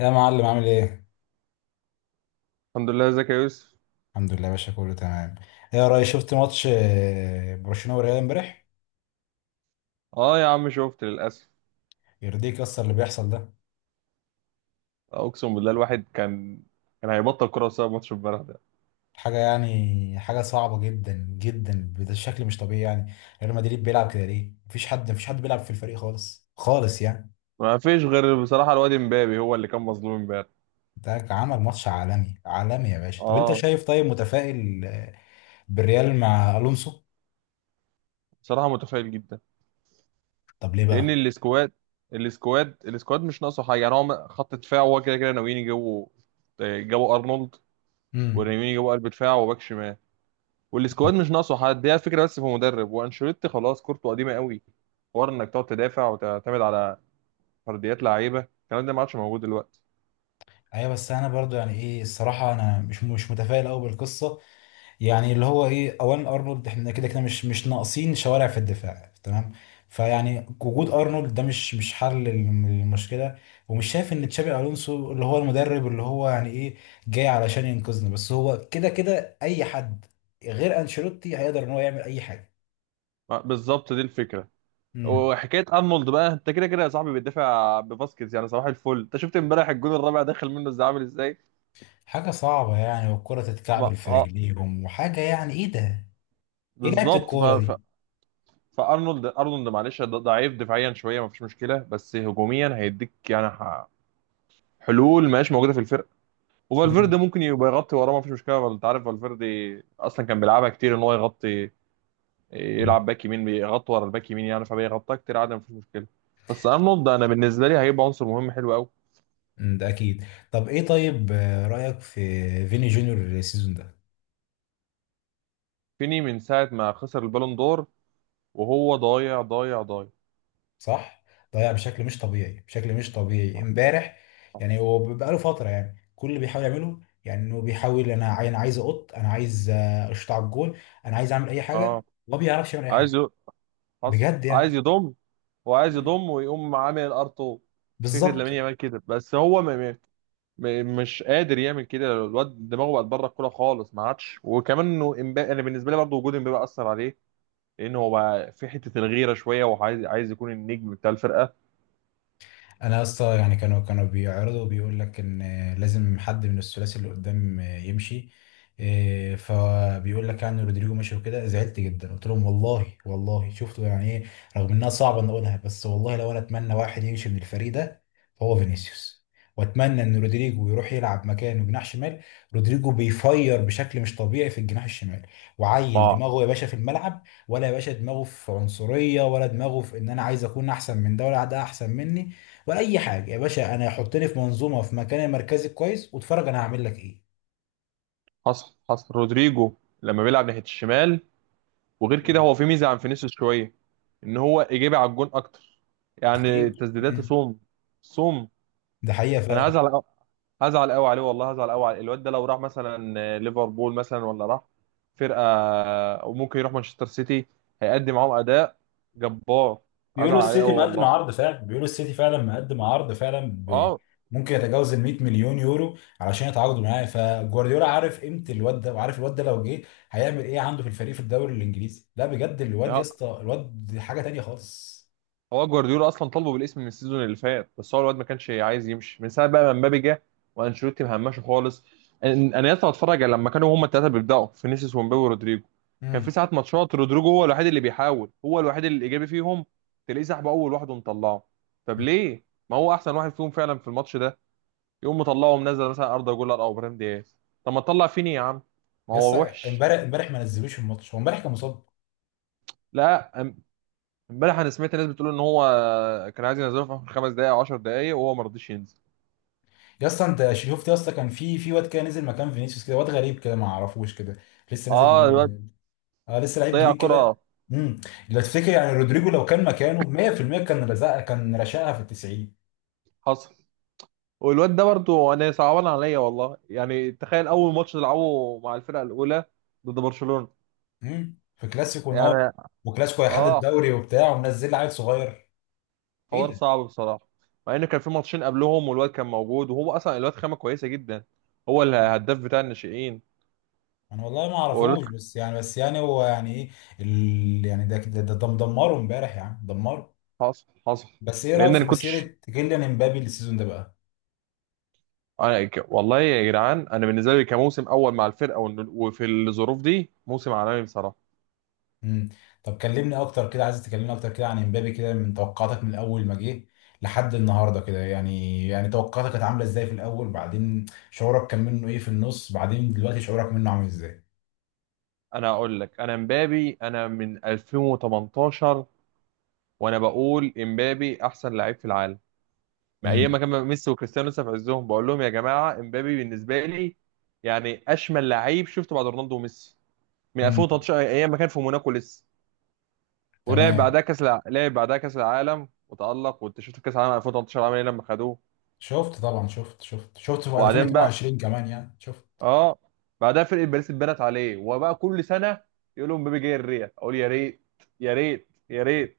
يا معلم، عامل ايه؟ الحمد لله، ازيك يا يوسف. الحمد لله يا باشا، كله تمام. ايه يا ريس، شفت ماتش برشلونة وريال امبارح؟ اه يا عم شفت للاسف. يرضيك اصلا اللي بيحصل ده؟ اقسم بالله الواحد كان هيبطل كوره بسبب ماتش امبارح ده. حاجة يعني حاجة صعبة جدا جدا بشكل مش طبيعي يعني. ريال مدريد بيلعب كده ليه؟ مفيش حد بيلعب في الفريق خالص خالص يعني. ما فيش غير بصراحه، الواد امبابي هو اللي كان مظلوم امبارح. ده عمل ماتش عالمي عالمي يا باشا. طب انت اه، شايف، طيب، متفائل بالريال مع الونسو؟ بصراحه متفائل جدا. طب ليه لان بقى؟ السكواد مش ناقصه حاجه، يعني هو خط دفاع هو كده كده ناويين يجيبوا. جابوا ارنولد، امم. وناويين يجيبوا قلب دفاع وباك شمال. والسكواد مش ناقصه حد، هي الفكره بس في مدرب، وانشيلوتي خلاص كورته قديمه قوي. حوار انك تقعد تدافع وتعتمد على فرديات لعيبه الكلام ده ما عادش موجود دلوقتي. ايوه بس انا برضو يعني ايه الصراحة انا مش متفائل قوي بالقصة. يعني اللي هو ايه، اولا ارنولد، احنا كده كده مش ناقصين شوارع في الدفاع تمام. فيعني وجود ارنولد ده مش حل للمشكله. ومش شايف ان تشابي الونسو اللي هو المدرب اللي هو يعني ايه جاي علشان ينقذنا، بس هو كده كده اي حد غير انشيلوتي هيقدر ان هو يعمل اي حاجه. بالظبط دي الفكره. امم. وحكايه ارنولد بقى، انت كده كده يا صاحبي بتدافع بباسكيز، يعني صباح الفل. انت شفت امبارح الجون الرابع داخل منه ازاي، عامل ازاي؟ حاجه صعبه يعني، والكره ما تتكعبل في اه رجليهم، وحاجه يعني ايه ده، ايه لعبه بالظبط. ف... الكوره ف... دي. فارنولد ارنولد معلش ضعيف دفاعيا شويه ما فيش مشكله، بس هجوميا هيديك يعني حلول ما هيش موجوده في الفرقه. وفالفيردي امم. ممكن يبقى يغطي وراه ما فيش مشكله، انت عارف فالفيردي اصلا كان بيلعبها كتير ان هو يغطي، يلعب باك يمين بيغطي ورا الباك يمين، يعني فبيغطيها كتير عادي ما فيش مشكله. بس ارنولد انا بالنسبه لي هيبقى عنصر مهم حلو قوي. امم، ده اكيد. طب ايه طيب رايك في فيني جونيور السيزون ده؟ فيني من ساعة ما خسر البالون دور وهو ضايع ضايع ضايع. صح. ضيع بشكل مش طبيعي، بشكل مش طبيعي امبارح. يعني هو بقاله فتره يعني كل اللي بيحاول يعمله يعني انه بيحاول، انا عايز اشطع الجون، انا عايز اعمل اي اه، حاجه، ما بيعرفش يعمل اي عايز حاجه ي- حصل، بجد عايز يعني. يضم، وعايز مم. يضم ويقوم عامل ار2. فكرة لامين بالظبط. يامال كده، بس هو مش قادر يعمل كده، الواد دماغه بقت بره الكوره خالص ما عادش. وكمان انه امبابي، انا بالنسبه لي برضه وجود امبابي اثر عليه، لان هو بقى في حته الغيره شويه، وعايز يكون النجم بتاع الفرقه. انا يا اسطى يعني كانوا بيعرضوا بيقول لك ان لازم حد من الثلاثي اللي قدام يمشي. إيه، فبيقول لك يعني رودريجو مشي. وكده زعلت جدا قلت لهم والله والله شفتوا يعني ايه. رغم انها صعبه ان اقولها، بس والله لو انا اتمنى واحد يمشي من الفريق ده فهو فينيسيوس. واتمنى ان رودريجو يروح يلعب مكانه جناح شمال. رودريجو بيفير بشكل مش طبيعي في الجناح الشمال، وعيل ما دماغه يا باشا في الملعب. ولا يا باشا دماغه في عنصريه، ولا دماغه في ان انا عايز اكون احسن من ده، ولا ده احسن مني، ولا اي حاجه. يا باشا انا حطني في منظومه، في مكان مركزي كويس، واتفرج انا هعمل لك ايه. حصل، حصل رودريجو لما بيلعب ناحيه الشمال، وغير كده مم. هو في ميزه عن فينيسيوس شويه، ان هو ايجابي على الجون اكتر، يعني بكتير. تسديداته امم. صوم صوم. ده حقيقه انا فعلا. هزعل قوي عليه والله، هزعل قوي على الواد ده لو راح مثلا ليفربول مثلا، ولا راح فرقه وممكن يروح مانشستر سيتي، هيقدم معاهم اداء جبار. بيقولوا هزعل عليه السيتي قوي مقدم والله. عرض فعلا، بيقولوا السيتي فعلا مقدم عرض فعلا. اه، ممكن يتجاوز ال 100 مليون يورو علشان يتعاقدوا معاه. فجوارديولا عارف قيمه الواد ده، وعارف الواد ده لو جه هيعمل ايه عنده في الفريق في الدوري الانجليزي. لا بجد الواد يا ده اسطى، الواد حاجه تانيه خالص. هو جوارديولا اصلا طالبه بالاسم من السيزون اللي فات، بس هو الواد ما كانش عايز يمشي من ساعه بقى ما مبابي جه وانشيلوتي مهمشه خالص. انا لسه بتفرج على لما كانوا هما الثلاثه بيبداوا، فينيسيوس ومبابي ورودريجو، كان في امم. ساعات ماتشات رودريجو هو الوحيد اللي بيحاول، هو الوحيد الايجابي فيهم، تلاقيه سحبه اول واحد ومطلعه. طب ليه؟ ما هو احسن واحد فيهم فعلا في الماتش ده، يقوم مطلعه ومنزل مثلا اردا جولر او ابراهيم دياز. طب ما تطلع فيني يا عم، ما يا اسطى هو وحش. امبارح، امبارح ما نزلوش الماتش، هو امبارح كان مصاب. لا أم- امبارح انا سمعت ناس بتقول ان هو كان عايز ينزله في اخر 5 دقائق او 10 دقائق وهو ما رضيش ينزل. يا اسطى انت شفت يا اسطى، كان في واد كده نزل مكان فينيسيوس، كده واد غريب كده ما اعرفوش كده، لسه نازل اه، الواد جديد. اه، لسه لعيب ضيع جديد كرة. كده. امم. لو تفتكر يعني رودريجو لو كان مكانه 100% كان رشقها في ال 90. حصل. والواد ده برضو انا صعبان عليا والله، يعني تخيل اول ماتش تلعبه مع الفرقة الاولى ضد برشلونة، امم. في كلاسيكو نار، يعني. وكلاسيكو هيحدد اه، الدوري وبتاع، ومنزل لعيب صغير. ايه حوار ده؟ صعب بصراحة، مع ان كان في ماتشين قبلهم والواد كان موجود، وهو اصلا الواد خامة كويسة جدا، هو مم. الهداف بتاع الناشئين. انا والله ما والواد اعرفوش، بس يعني هو يعني ايه. يعني ده دمره امبارح يعني دمره. حصل. بس ايه رايك لان انا في مسيره كنتش كيليان امبابي السيزون ده بقى؟ أنا ك... والله يا جدعان، انا بالنسبة لي كموسم اول مع الفرقة وفي الظروف دي موسم عالمي بصراحة. مم. طب كلمني اكتر كده، عايز تكلمني اكتر كده عن امبابي كده، من توقعاتك من اول ما جه لحد النهارده كده، يعني توقعاتك كانت عامله ازاي في الاول، بعدين شعورك كان منه ايه في النص، بعدين دلوقتي شعورك منه عامل ازاي. انا اقول لك، انا مبابي انا من 2018 وانا بقول امبابي احسن لعيب في العالم، ما ايام ما امم. كان ميسي وكريستيانو لسه في عزهم بقول لهم يا جماعه امبابي بالنسبه لي يعني اشمل لعيب شفته بعد رونالدو وميسي. من امم. 2013 ايام ما كان في موناكو لسه، ولعب تمام. بعدها لعب بعدها كاس العالم وتالق، وانت شفت كاس العالم 2018 عمل ايه لما خدوه. شفت طبعا، شفت في وبعدين بقى، 2022 كمان يعني شفت. اه، بعدها فرقه باريس اتبنت عليه وبقى كل سنه يقول لهم امبابي جاي الريال، اقول يا ريت يا ريت يا ريت.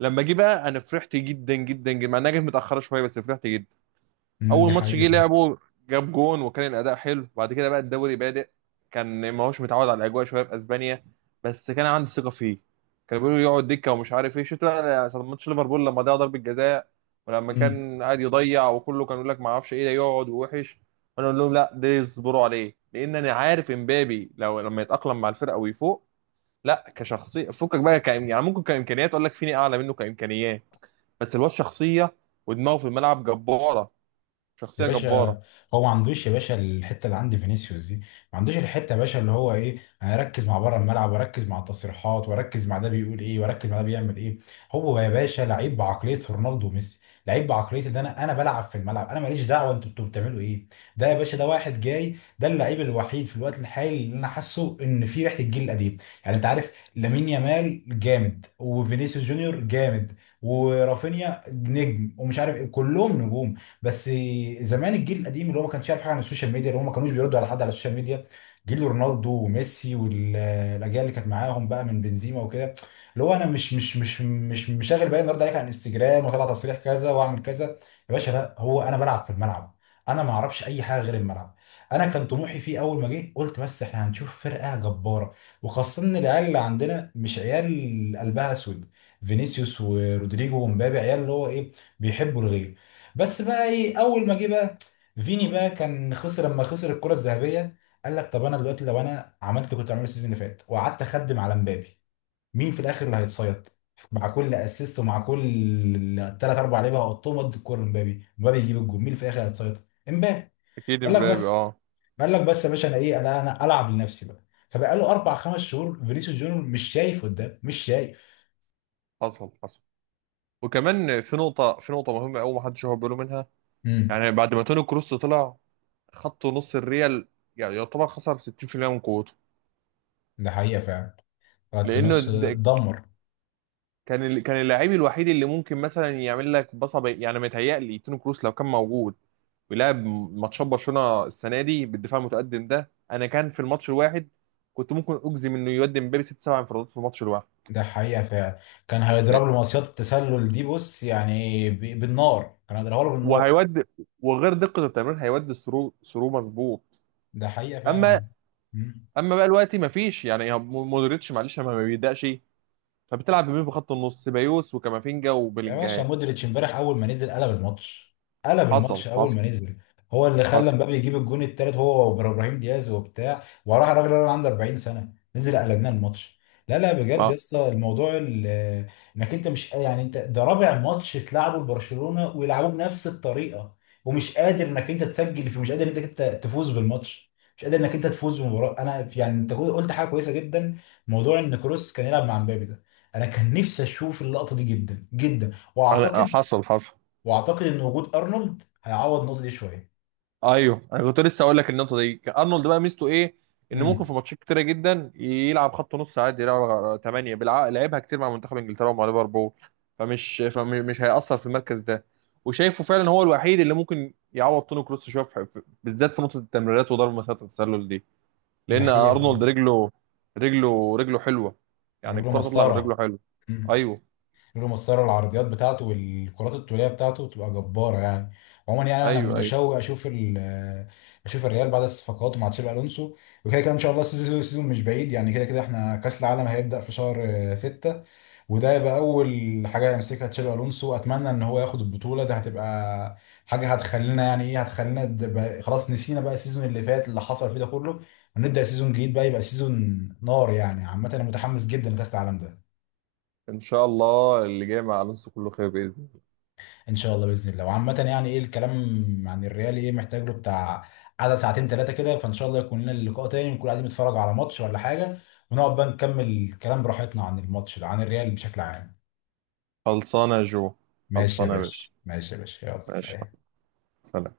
لما جه بقى انا فرحت جدا جدا جدا، مع انها جت متاخره شويه بس فرحت. امم. دي اول ماتش جه حقيقة. لعبه جاب جون وكان الاداء حلو، بعد كده بقى الدوري بادئ، كان ما هوش متعود على الاجواء شويه في اسبانيا، بس كان عنده ثقه فيه. كان بيقولوا يقعد دكه ومش عارف ايه، شفت بقى ماتش ليفربول لما ضيع ضربه جزاء، ولما امم. كان قاعد يضيع وكله كان يقول لك ما اعرفش ايه ده، يقعد ووحش. وانا اقول لهم لا ده يصبروا عليه، لان انا عارف امبابي لو لما يتاقلم مع الفرقه ويفوق، لا كشخصيه فكك بقى يعني ممكن كامكانيات اقول لك فيني اعلى منه كامكانيات، بس الواد شخصيه، ودماغه في الملعب جباره، يا شخصيه جباره. باشا، هو ما عندوش يا باشا الحته اللي عند فينيسيوس دي، ما عندوش الحته يا باشا اللي هو ايه انا اركز مع بره الملعب، واركز مع التصريحات، واركز مع ده بيقول ايه، واركز مع ده بيعمل ايه. هو يا باشا لعيب بعقليه رونالدو وميسي. لعيب بعقليه ان انا بلعب في الملعب، انا ماليش دعوه انتوا بتبقوا بتعملوا ايه. ده يا باشا ده واحد جاي ده اللعيب الوحيد في الوقت الحالي اللي انا حاسه ان فيه ريحه الجيل القديم. يعني انت عارف لامين يامال جامد، وفينيسيوس جونيور جامد، ورافينيا نجم، ومش عارف ايه، كلهم نجوم. بس زمان الجيل القديم اللي هو ما كانش عارف حاجه عن السوشيال ميديا، اللي هم ما كانوش بيردوا على حد على السوشيال ميديا. جيل رونالدو وميسي والاجيال اللي كانت معاهم بقى من بنزيما وكده، اللي هو انا مش شاغل بالي النهارده عليك على الانستجرام، واطلع تصريح كذا واعمل كذا. يا باشا لا، هو انا بلعب في الملعب، انا ما اعرفش اي حاجه غير الملعب. انا كان طموحي فيه اول ما جه قلت بس احنا هنشوف فرقه جباره. وخاصه ان العيال اللي عندنا مش عيال قلبها اسود. فينيسيوس ورودريجو ومبابي عيال اللي هو ايه بيحبوا الغير. بس بقى ايه، اول ما جه بقى فيني بقى كان خسر، لما خسر الكره الذهبيه قال لك طب انا دلوقتي لو انا عملت اللي كنت عامله السيزون اللي فات وقعدت اخدم على مبابي، مين في الاخر اللي هيتصيد؟ مع كل اسيست ومع كل ثلاث اربع لعيبه هحطهم قد الكوره لمبابي، مبابي يجيب الجول، مين اللي في الاخر هيتصيد؟ امبابي. اكيد قال لك امبابي، بس اه. قال لك بس يا باشا انا ايه، انا العب لنفسي بقى. فبقى له اربع خمس شهور فينيسيوس جونيور مش شايف قدام، مش شايف. حصل، حصل. وكمان في نقطه مهمه قوي ما حدش واخد باله منها. امم. يعني بعد ما توني كروس طلع خط نص الريال، يعني يعتبر خسر 60% من قوته، ده حقيقه فعلا. خط لانه نص. ده دمر. كان كان اللاعب الوحيد اللي ممكن مثلا يعمل لك بصه يعني متهيألي توني كروس لو كان موجود ويلعب ماتشات برشلونه السنه دي بالدفاع المتقدم ده، انا كان في الماتش الواحد كنت ممكن اجزم انه يودي امبابي ست سبع انفرادات في الماتش الواحد. ده حقيقة فعلا. كان لا، هيضرب له مصيدة التسلل دي بص، يعني بالنار كان هيضربها له بالنار. وهيودي، وغير دقه التمرير هيودي ثرو ثرو مظبوط. ده حقيقة فعلا اما والله. اما بقى دلوقتي مفيش، يعني هو مودريتش معلش ما بيبدأش، فبتلعب بمين بخط النص؟ سيبايوس وكامافينجا يا باشا وبلينجهام. مودريتش امبارح اول ما نزل قلب الماتش، قلب حصل، الماتش اول حصل، ما نزل. هو اللي خلى حصل. مبابي يجيب الجون التالت، هو وابراهيم دياز وبتاع، وراح الراجل اللي عنده 40 سنه نزل قلبنا الماتش. لا لا بجد يا اه، اسطى، الموضوع. انك انت مش يعني انت ده رابع ماتش تلعبه لبرشلونه ويلعبوه بنفس الطريقه، ومش قادر انك انت تسجل فيه، مش قادر انك انت تفوز بالماتش، مش قادر انك انت تفوز بالمباراه. انا يعني انت قلت حاجه كويسه جدا، موضوع ان كروس كان يلعب مع مبابي ده، انا كان نفسي اشوف اللقطه دي جدا جدا. انا. واعتقد حصل، حصل. ان وجود ارنولد هيعوض النقطه دي شويه. ايوه، انا كنت لسه اقول لك النقطه دي، ارنولد بقى ميزته ايه؟ ان ممكن في امم. ماتشات كتيره جدا يلعب خط نص عادي، يلعب 8، بيلعب لعبها كتير مع منتخب انجلترا ومع ليفربول، فمش هيأثر في المركز ده. وشايفه فعلا هو الوحيد اللي ممكن يعوض توني كروس شويه بالذات في نقطه التمريرات وضرب مسافه التسلل دي، دي لان حقيقه ارنولد فعلا. رجله حلوه، يعني رجله الكره تطلع من مسطره. رجله حلوه. امم. ايوه، رجله مسطره، العرضيات بتاعته والكرات الطوليه بتاعته بتبقى جباره يعني. عموما يعني انا ايوه، ايوه. متشوق اشوف اشوف الريال بعد الصفقات مع تشابي الونسو. وكده كده ان شاء الله، السيزون مش بعيد يعني. كده كده احنا كاس العالم هيبدا في شهر 6، وده يبقى اول حاجه يمسكها تشابي الونسو، اتمنى ان هو ياخد البطوله ده، هتبقى حاجه هتخلينا يعني ايه هتخلينا خلاص نسينا بقى السيزون اللي فات اللي حصل فيه ده كله، ونبدا سيزون جديد بقى يبقى سيزون نار يعني. عامه انا متحمس جدا لكاس العالم ده. ان شاء الله اللي جاي مع الونسو كله خير باذن الله. ان شاء الله باذن الله. وعامه يعني ايه الكلام عن الريال، ايه، محتاج له بتاع قعده ساعتين ثلاثه كده. فان شاء الله يكون لنا اللقاء تاني ونكون قاعدين نتفرج على ماتش ولا حاجه، ونقعد بقى نكمل الكلام براحتنا عن الماتش عن الريال بشكل عام. خلصانه يا جو. ماشي يا خلصانه يا باشا. باشا، ماشي يا باشا، يلا ماشي. سلام. سلام.